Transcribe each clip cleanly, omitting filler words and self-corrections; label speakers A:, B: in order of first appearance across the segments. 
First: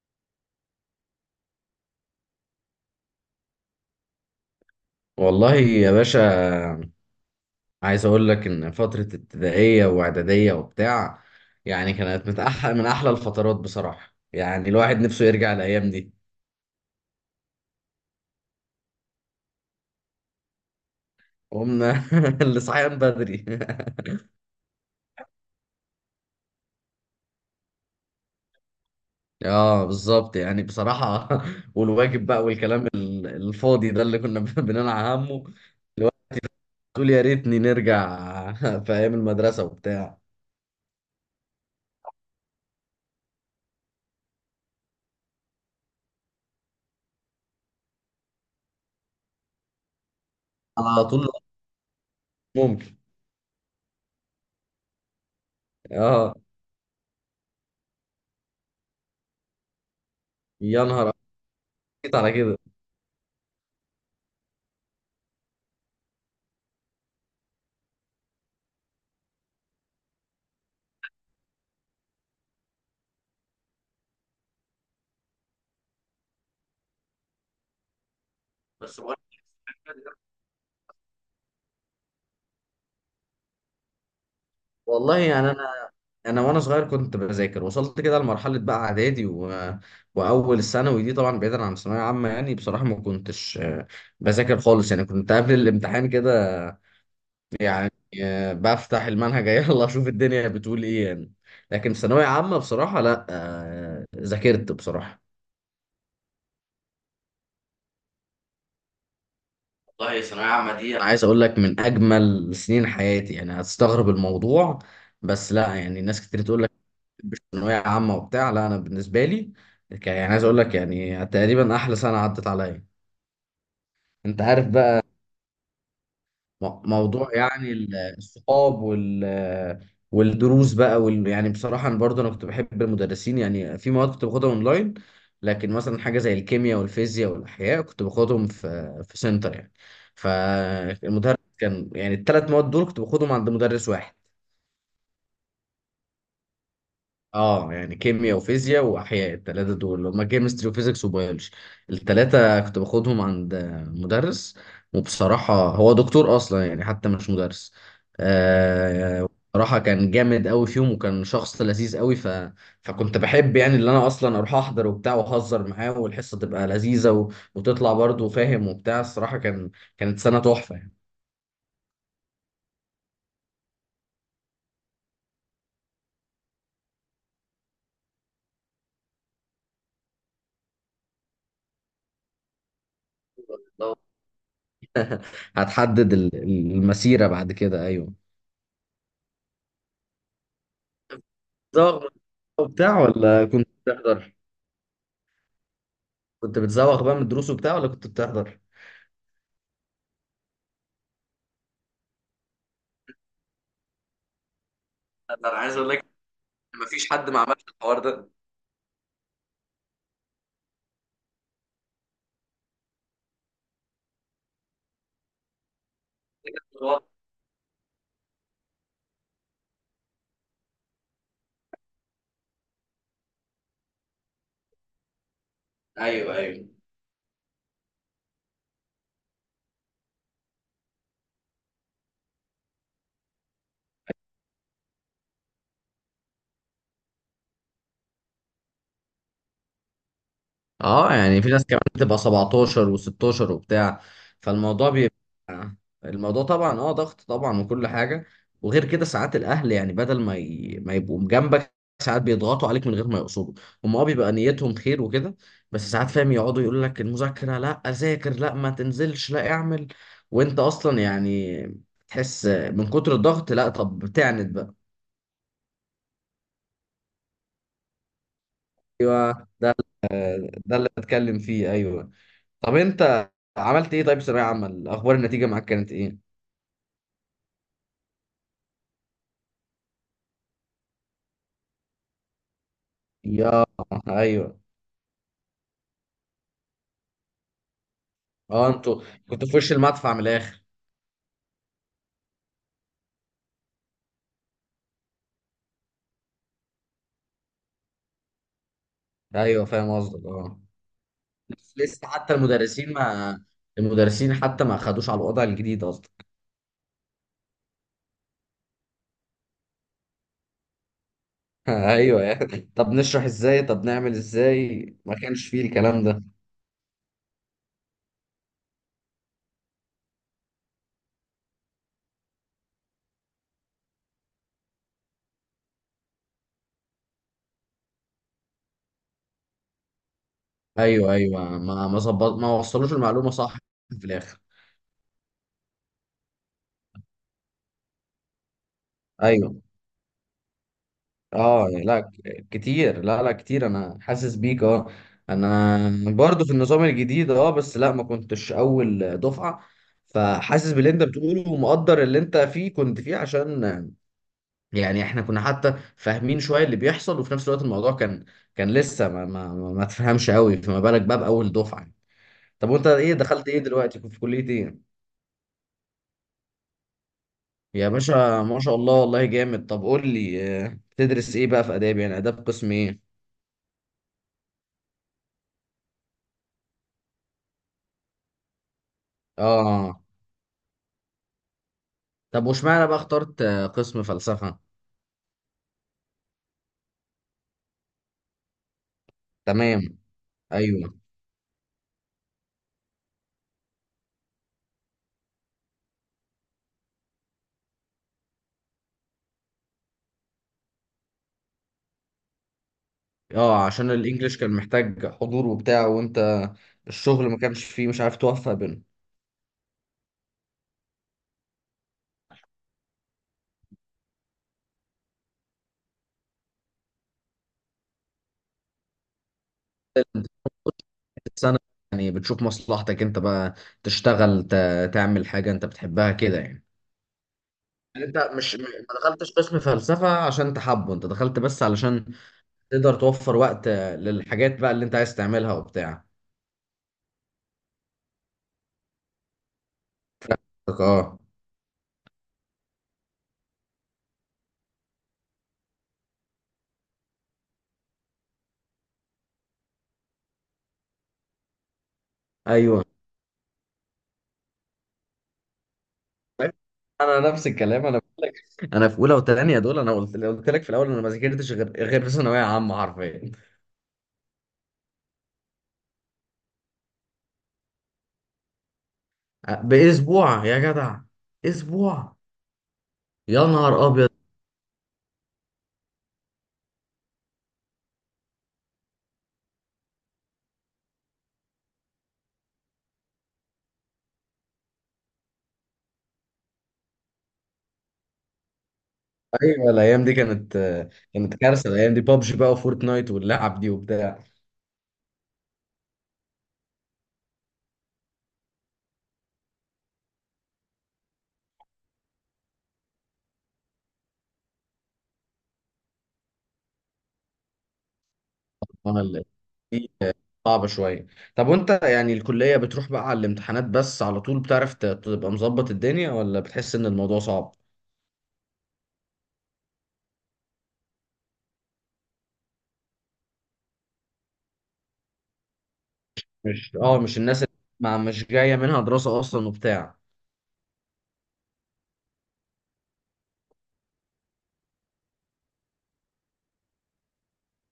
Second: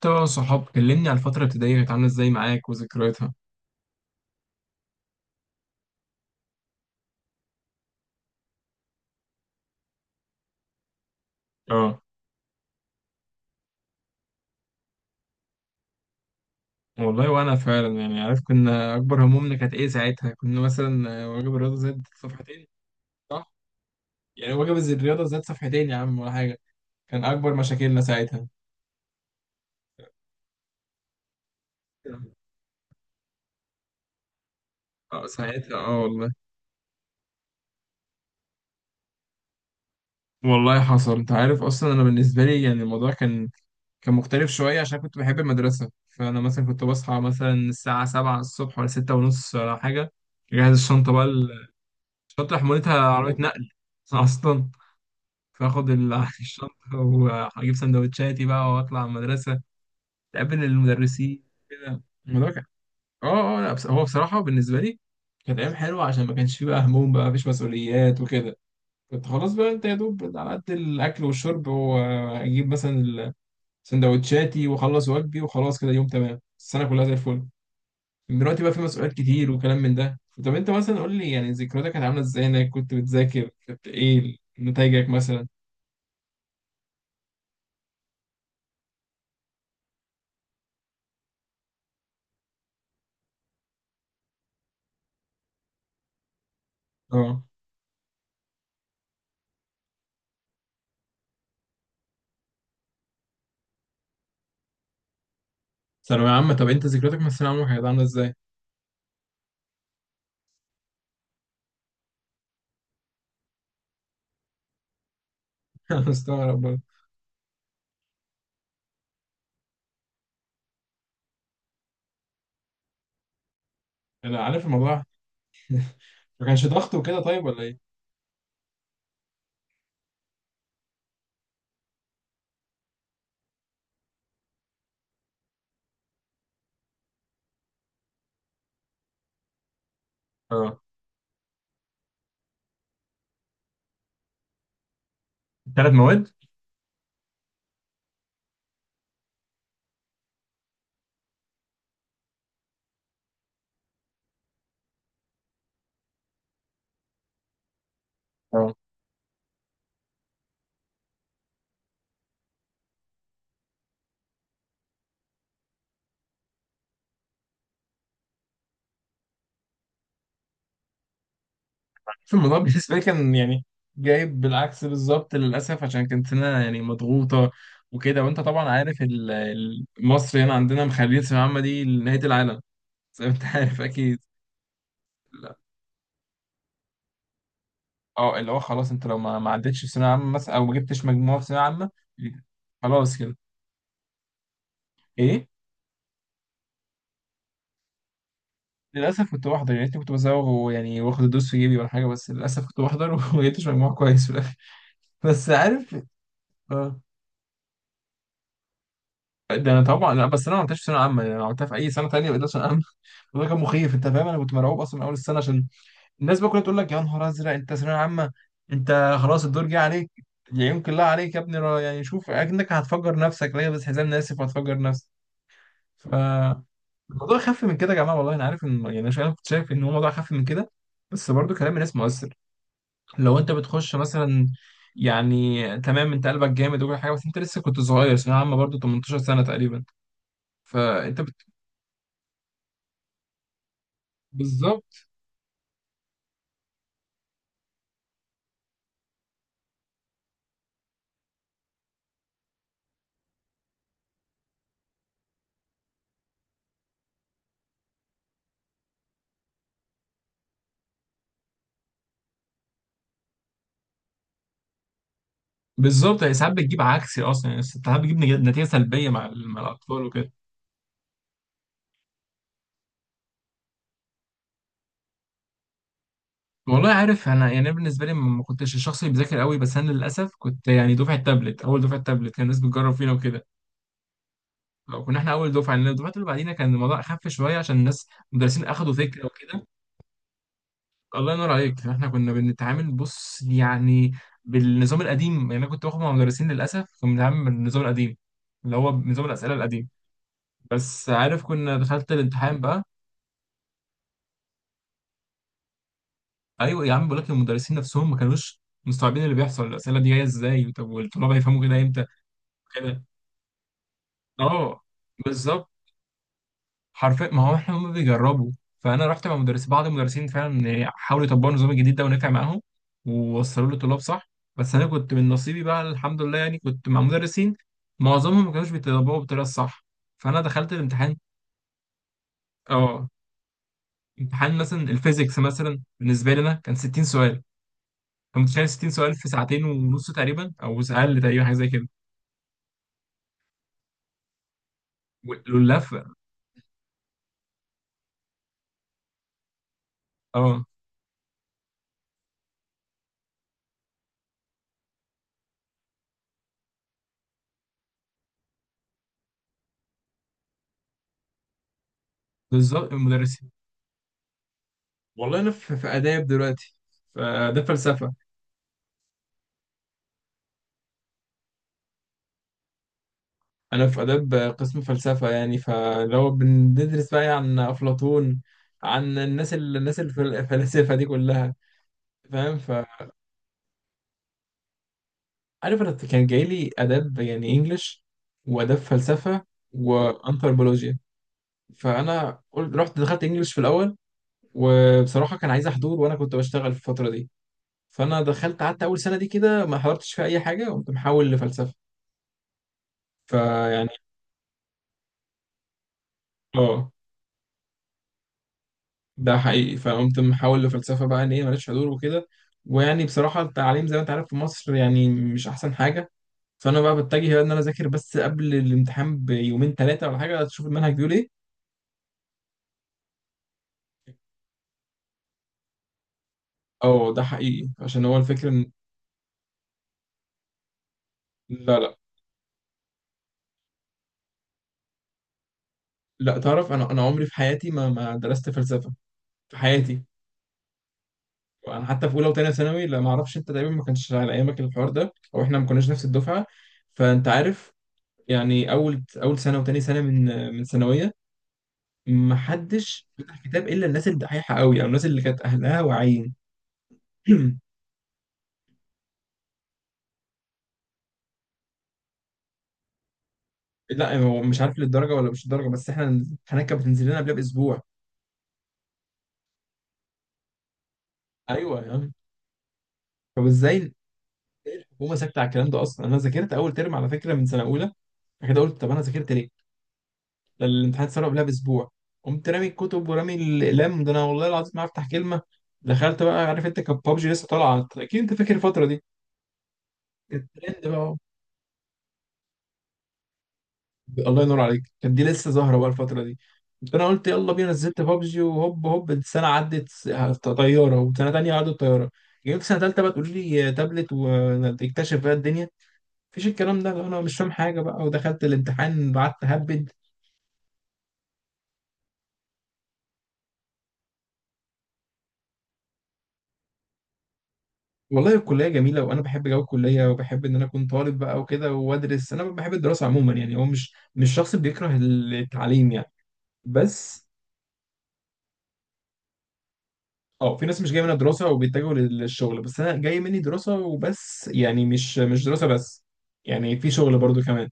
A: طبعا، صحاب كلمني على الفترة الابتدائية، كانت عاملة ازاي معاك وذكرياتها؟
B: والله يا باشا. عايز اقول لك ان فترة ابتدائية واعدادية وبتاع
A: اه
B: كانت من احلى، من احلى الفترات بصراحة. يعني الواحد نفسه يرجع الايام دي.
A: والله، وانا فعلا عارف كنا اكبر همومنا كانت ايه ساعتها. كنا مثلا واجب الرياضة زاد
B: قمنا
A: صفحتين.
B: لصحيان بدري
A: صح. يعني واجب الرياضة زاد صفحتين يا عم، ولا حاجة. كان اكبر مشاكلنا ساعتها.
B: اه بالظبط، يعني بصراحة والواجب بقى والكلام الفاضي ده اللي كنا بننعى
A: اه
B: همه.
A: ساعتها،
B: الواحد
A: والله.
B: تقول يا ريتني نرجع في ايام المدرسة وبتاع.
A: والله حصل. انت عارف اصلا انا بالنسبة لي يعني الموضوع كان مختلف شوية عشان كنت بحب المدرسة. فانا مثلا كنت بصحى مثلا الساعة 7 الصبح، ولا 6 ونص، ولا حاجة. اجهز
B: على
A: الشنطة بقى.
B: طول
A: شنطة
B: ممكن.
A: حمولتها عربية نقل أصلا. فاخد
B: اه
A: الشنطة، وأجيب سندوتشاتي بقى، وأطلع المدرسة. أقابل
B: يا نهار
A: المدرسين كده.
B: أبيض على
A: الموضوع
B: كده.
A: كان لا، بس هو بصراحة بالنسبة لي كانت أيام حلوة عشان ما كانش فيه بقى هموم، بقى مفيش مسؤوليات وكده. كنت خلاص بقى، أنت يا دوب على قد الأكل والشرب، وأجيب مثلا سندوتشاتي، وأخلص واجبي، وخلاص كده يوم تمام السنة كلها زي الفل. دلوقتي بقى في
B: بس
A: مسؤوليات
B: بقول لك،
A: كتير وكلام من ده. طب انت مثلا قول لي، يعني ذكرياتك كانت عامله ازاي؟ انك كنت بتذاكر، كنت ايه نتائجك
B: والله
A: مثلا؟
B: يعني انا وانا صغير كنت بذاكر. وصلت كده لمرحله بقى اعدادي و... واول الثانوي دي، طبعا بعيدا عن الثانويه عامه، يعني بصراحه ما كنتش بذاكر خالص. يعني كنت قبل الامتحان كده
A: اه.
B: يعني بفتح المنهج يلا اشوف الدنيا بتقول ايه يعني. لكن في ثانويه عامه بصراحه لا، ذاكرت بصراحه.
A: ثانوية عامة. طب انت ذكرياتك من الثانوية العامة كانت عاملة ازاي؟
B: والله ثانويه عامه دي انا عايز اقول لك من اجمل سنين حياتي. يعني هتستغرب الموضوع، بس لا،
A: انا
B: يعني ناس كتير
A: مستغرب
B: تقول لك
A: برضه.
B: ثانوية عامة وبتاع. لا أنا بالنسبة لي يعني عايز أقول لك يعني تقريبا أحلى سنة عدت عليا. أنت
A: انا عارف
B: عارف
A: الموضوع.
B: بقى.
A: ما كانش ضغط وكده،
B: موضوع
A: طيب، ولا
B: يعني
A: ايه؟
B: الصحاب وال والدروس بقى وال... يعني بصراحة أنا برضه أنا كنت بحب المدرسين. يعني في مواد كنت باخدها أونلاين، لكن مثلا حاجة زي الكيمياء والفيزياء والأحياء كنت باخدهم في في سنتر يعني.
A: اه.
B: فالمدرس كان يعني الثلاث مواد دول كنت باخدهم عند مدرس واحد.
A: 3 مواد.
B: اه يعني كيمياء وفيزياء واحياء، الثلاثه دول اللي هم كيمستري وفيزيكس وبيولوجي، الثلاثه كنت باخدهم عند مدرس. وبصراحه هو دكتور اصلا، يعني حتى مش مدرس.
A: اه.
B: آه بصراحه كان جامد قوي فيهم، وكان شخص لذيذ قوي ف... فكنت بحب يعني اللي انا اصلا اروح احضر وبتاع واهزر معاه، والحصه تبقى لذيذه و... وتطلع برضه فاهم وبتاع. الصراحه كان كانت سنه تحفه يعني.
A: في الموضوع بالنسبة لي كان جايب بالعكس بالظبط للأسف، عشان كانت هنا يعني مضغوطة وكده. وانت طبعا عارف مصر هنا عندنا مخليه الثانوية العامة دي نهاية العالم، زي ما انت عارف
B: لو
A: اكيد.
B: هتحدد المسيره بعد كده ايوه.
A: اه، اللي هو خلاص، انت لو ما عدتش في ثانويه عامه مثلا، او ما جبتش مجموعه في ثانويه عامه،
B: بتزوغ من الدروس وبتاع
A: خلاص كده.
B: ولا كنت بتحضر؟
A: ايه.
B: كنت بتزوغ بقى من الدروس وبتاع ولا كنت بتحضر؟
A: للاسف كنت بحضر، يعني كنت بزوغ، ويعني واخد الدوس في جيبي ولا حاجه، بس للاسف كنت بحضر وما جبتش مجموع كويس في الاخر.
B: انا
A: بس
B: أنا عايز اقول
A: عارف؟
B: لك
A: اه.
B: مفيش حد ما عملش الحوار ده.
A: ده انا طبعا لا، بس انا ما عملتهاش في ثانويه عامه، يعني انا عملتها في اي سنه ثانيه بقيت ثانويه عامه وده كان مخيف، انت فاهم؟ انا كنت مرعوب اصلا من اول السنه عشان الناس بقى كلها تقول لك يا نهار ازرق، انت ثانويه عامه، انت خلاص الدور جه عليك، يعينك الله عليك يا ابني، يعني شوف اكنك هتفجر نفسك. لا، بس حزام ناسف وهتفجر نفسك. ف
B: ايوه ايوه.
A: الموضوع خف من كده يا جماعه والله. انا عارف ان يعني انا كنت شايف ان هو موضوع خف من كده، بس برضو كلام الناس مؤثر. لو انت بتخش مثلا، يعني تمام، انت قلبك جامد وكل حاجه، بس انت لسه كنت صغير، ثانويه عامه برضو 18 سنه تقريبا.
B: اه
A: فانت بت...
B: يعني في ناس كمان بتبقى 17 و16 وبتاع. فالموضوع
A: بالظبط.
B: بيبقى الموضوع طبعا اه ضغط طبعا وكل حاجه. وغير كده ساعات الاهل يعني بدل ما ي... ما يبقوا جنبك، ساعات بيضغطوا عليك من غير ما يقصدوا. هم اه بيبقى نيتهم خير وكده، بس ساعات فاهم يقعدوا يقول لك المذاكره لا، ذاكر لا، ما تنزلش لا، اعمل. وانت اصلا يعني تحس من كتر الضغط، لا طب بتعند بقى.
A: بالظبط، يعني ساعات بتجيب عكسي اصلا، يعني ساعات بتجيب نتيجه سلبيه مع
B: ايوه
A: مع
B: ده،
A: الاطفال وكده.
B: ده اللي بتكلم فيه، ايوه. طب انت عملت ايه طيب في ثانوية عامة؟ اخبار النتيجة معاك كانت ايه؟
A: والله عارف، انا يعني أنا بالنسبه لي ما كنتش الشخص اللي بيذاكر قوي، بس انا للاسف كنت يعني دفعه تابلت، اول دفعه تابلت كان الناس بتجرب فينا وكده.
B: يا ايوه.
A: كنا احنا اول دفعه لان الدفعات اللي بعدينا كان الموضوع اخف شويه، عشان الناس المدرسين
B: اه
A: اخدوا
B: انتوا
A: فكره
B: كنتوا في
A: وكده.
B: وش المدفع من الاخر.
A: الله ينور عليك. فاحنا كنا بنتعامل بص يعني بالنظام القديم. يعني انا كنت باخد مع مدرسين للاسف كنا بنتعامل بالنظام القديم، اللي هو نظام الاسئله
B: ايوه
A: القديم.
B: فاهم قصدك اه.
A: بس عارف
B: لسه
A: كنا
B: لسه،
A: دخلت
B: حتى
A: الامتحان بقى.
B: المدرسين ما، المدرسين حتى ما خدوش على الوضع الجديد قصدك.
A: ايوه يا عم، بقول لك المدرسين نفسهم ما كانوش مستوعبين اللي بيحصل. الاسئله دي جايه ازاي؟ طب والطلاب هيفهموا كده امتى؟
B: ايوه يعني طب
A: كده.
B: نشرح ازاي، طب نعمل
A: اه.
B: ازاي، ما كانش فيه
A: بالظبط.
B: الكلام ده.
A: حرفيا، ما هو احنا هم بيجربوا. فانا رحت مع مدرس. بعض المدرسين فعلا حاولوا يطبقوا النظام الجديد ده ونفع معاهم ووصلوا له طلاب صح، بس انا كنت من نصيبي بقى الحمد لله، يعني كنت مع مدرسين معظمهم ما كانوش بيطبقوا بالطريقه الصح. فانا دخلت
B: ايوه
A: الامتحان.
B: ايوه، ما ظبط، ما وصلوش
A: اه.
B: المعلومة صح في الاخر.
A: امتحان مثلا الفيزيكس مثلا بالنسبه لي انا كان 60 سؤال. انت متخيل 60 سؤال في
B: ايوه
A: ساعتين ونص تقريبا او اقل تقريبا، حاجه زي
B: اه
A: كده؟
B: لا، كتير، لا لا كتير، انا حاسس بيك اه. انا
A: واللفه.
B: برضو في النظام الجديد اه، بس لا ما كنتش اول دفعة.
A: اه
B: فحاسس باللي انت بتقوله، ومقدر اللي انت فيه كنت فيه. عشان يعني احنا كنا حتى فاهمين شوية اللي بيحصل، وفي نفس الوقت الموضوع كان كان لسه ما تفهمش قوي، فما بالك بقى باول دفعة. طب وانت
A: بالظبط
B: ايه دخلت
A: المدرسين.
B: ايه دلوقتي، كنت في كلية ايه؟
A: والله انا في اداب دلوقتي. فده
B: يا
A: فلسفه.
B: باشا ما شاء الله، والله جامد. طب قول لي تدرس ايه بقى في اداب؟ يعني اداب قسم ايه؟
A: انا في اداب قسم فلسفه. يعني فلو بندرس بقى يعني عن افلاطون، عن الناس الناس
B: اه.
A: الفلاسفه دي كلها.
B: طب
A: فاهم
B: واشمعنى بقى
A: فعارف.
B: اخترت قسم فلسفة؟
A: انا كان جاي لي اداب، يعني انجلش، واداب فلسفه،
B: تمام. ايوه.
A: وانثروبولوجيا. فانا قلت رحت دخلت انجلش في الاول، وبصراحه كان عايز احضور وانا كنت بشتغل في الفتره دي. فانا دخلت قعدت اول سنه دي كده ما حضرتش في اي حاجه، قمت محول لفلسفه.
B: اه
A: فيعني،
B: عشان الانجليش كان محتاج حضور وبتاع، وانت
A: اه
B: الشغل ما كانش فيه، مش عارف توفق بينه.
A: ده حقيقي، فقمت محول لفلسفة بقى، ان هي مالتش حضور وكده. ويعني بصراحة التعليم زي ما انت عارف في مصر يعني مش احسن حاجة. فانا بقى بتجه بقى ان انا اذاكر بس قبل الامتحان بيومين ثلاثة ولا حاجة، تشوف المنهج بيقول ايه.
B: السنة يعني بتشوف مصلحتك انت بقى. تشتغل تعمل حاجة انت بتحبها كده يعني.
A: اه ده حقيقي عشان
B: يعني
A: هو
B: انت
A: الفكرة
B: مش
A: ان،
B: ما دخلتش قسم فلسفة عشان انت حابه، انت دخلت بس
A: لا لا
B: علشان تقدر توفر وقت للحاجات بقى اللي انت عايز تعملها وبتاع.
A: لا، تعرف، انا عمري في حياتي ما درست فلسفة في حياتي.
B: اه
A: انا حتى في اولى وثانيه ثانوي لا ما اعرفش. انت تقريبا ما كانش على ايامك الحوار ده، او احنا ما كناش نفس الدفعة، فانت عارف. يعني اول سنة وتاني سنة من ثانوية،
B: ايوه،
A: محدش فتح كتاب الا الناس الدحيحه قوي او الناس اللي كانت اهلها واعيين.
B: انا نفس الكلام انا بقول لك. انا في اولى وثانيه دول انا قلت لك في الاول، انا ما ذاكرتش غير في ثانويه عامه حرفيا.
A: لا، هو مش عارف للدرجه، ولا مش للدرجه، بس احنا الامتحانات كانت بتنزل لنا قبلها باسبوع.
B: باسبوع يا جدع،
A: ايوه يا عم.
B: اسبوع. يا
A: طب
B: نهار
A: ازاي
B: ابيض.
A: الحكومه ساكته على الكلام ده؟ اصلا انا ذاكرت اول ترم على فكره من سنه اولى، بعد كده قلت طب انا ذاكرت ليه؟ ده الامتحان اتسرب قبلها باسبوع. قمت رامي الكتب ورامي الاقلام. ده انا والله العظيم ما هفتح كلمه. دخلت بقى. عارف انت كان بابجي لسه طالعه، اكيد انت فاكر الفتره دي،
B: ايوه الايام دي
A: كانت
B: كانت
A: ترند بقى.
B: كانت كارثه. الايام دي بابجي بقى وفورتنايت واللعب دي وبتاع.
A: الله ينور عليك، كانت دي لسه ظاهره بقى الفتره دي. فانا قلت يلا بينا، نزلت بابجي وهوب هوب السنه عدت طياره، وسنه تانية عدت طياره. جيت سنه تالتة بقى تقول لي تابلت، وتكتشف بقى الدنيا. مفيش الكلام ده. انا مش فاهم حاجه بقى، ودخلت
B: انا
A: الامتحان قعدت اهبد.
B: دي صعبه شويه. طب وانت يعني الكليه بتروح بقى على الامتحانات بس على طول، بتعرف تبقى مظبط الدنيا ولا بتحس ان الموضوع صعب؟
A: والله الكليه جميله وانا بحب جو الكليه، وبحب ان انا اكون طالب بقى وكده وادرس. انا بحب الدراسه عموما يعني، هو مش شخص بيكره التعليم يعني.
B: مش اه مش
A: بس
B: الناس اللي ما مش جايه منها دراسه اصلا وبتاع.
A: اه، في ناس مش جايه منها دراسه وبيتجهوا للشغل، بس انا جاي مني دراسه وبس، يعني مش دراسه بس، يعني في شغل برضو كمان.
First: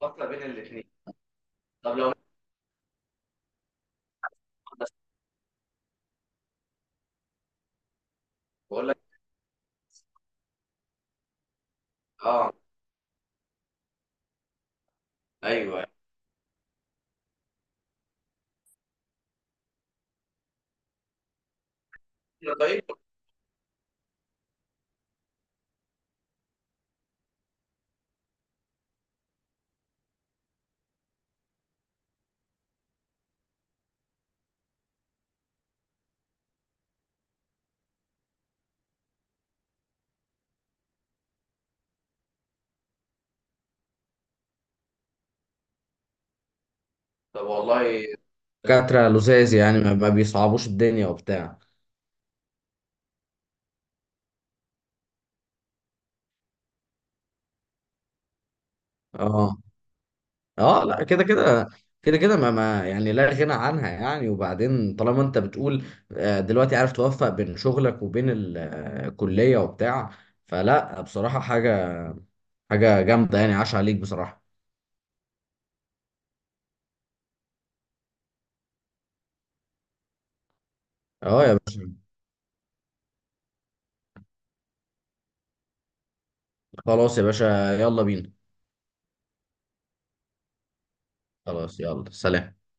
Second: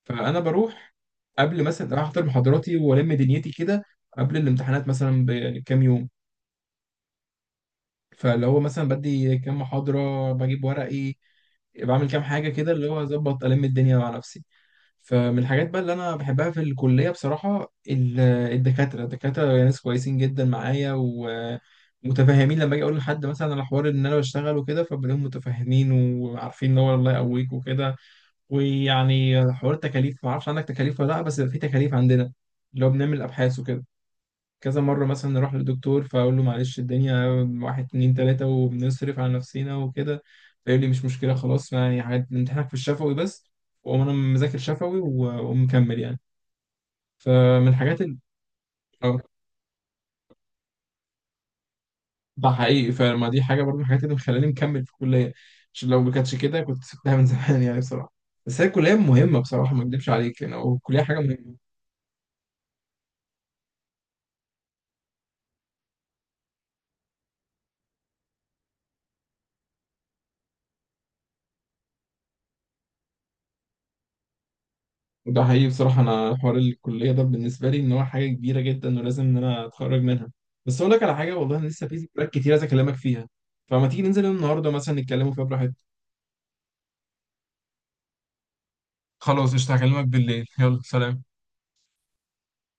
B: فاصلة
A: فانا
B: بين الاثنين.
A: بروح قبل مثلا
B: طب
A: أروح
B: لو،
A: احضر محاضراتي والم دنيتي كده، قبل الامتحانات
B: بس
A: مثلا بكام يوم، فاللي هو مثلا
B: بقول لك
A: بدي كام محاضره بجيب ورقي، بعمل كام حاجه
B: اه.
A: كده اللي هو اظبط الم الدنيا مع نفسي. فمن الحاجات بقى
B: ايوه.
A: اللي انا بحبها في الكليه بصراحه، الدكاتره. الدكاتره يعني ناس كويسين جدا معايا،
B: إحنا
A: ومتفاهمين، لما اجي
B: طيب.
A: اقول لحد مثلا على حوار ان انا بشتغل وكده، فبلاقيهم متفاهمين وعارفين ان هو الله يقويك وكده. ويعني حوار التكاليف، ما اعرفش عندك تكاليف ولا لا، بس في تكاليف عندنا اللي هو بنعمل ابحاث وكده. كذا مرة مثلا نروح للدكتور، فأقول له معلش الدنيا واحد اتنين تلاتة وبنصرف على نفسنا وكده، فيقول لي مش مشكلة خلاص يعني، حاجات امتحانك في الشفوي بس. وأقوم أنا مذاكر شفوي ومكمل يعني.
B: طب
A: فمن الحاجات
B: والله دكاترة
A: آه،
B: لزاز، يعني ما بيصعبوش الدنيا وبتاع.
A: ده حقيقي. فما دي حاجة برضه من الحاجات اللي مخلاني مكمل في الكلية، عشان لو ما كانتش كده كنت سبتها من زمان، يعني بصراحة. بس هي الكلية مهمة
B: اه
A: بصراحة، ما أكدبش عليك، يعني أو
B: اه
A: الكلية
B: لا،
A: حاجة
B: كده
A: مهمة.
B: كده كده ما يعني لا غنى عنها يعني. وبعدين طالما انت بتقول دلوقتي عارف توفق بين شغلك وبين الكلية وبتاع، فلا بصراحة، حاجة حاجة جامدة يعني، عاش عليك بصراحة.
A: ده حقيقي. بصراحة أنا حوار الكلية ده بالنسبة لي إن هو حاجة كبيرة جدا، ولازم إن أنا أتخرج منها. بس أقول لك على حاجة،
B: اه يا
A: والله أنا لسه
B: باشا.
A: في ذكريات كتير عايز أكلمك فيها، فما تيجي ننزل النهاردة مثلا نتكلموا فيها براحتنا.
B: خلاص يا باشا، يلا بينا.
A: خلاص قشطة، هكلمك بالليل، يلا سلام.
B: خلاص يلا سلام.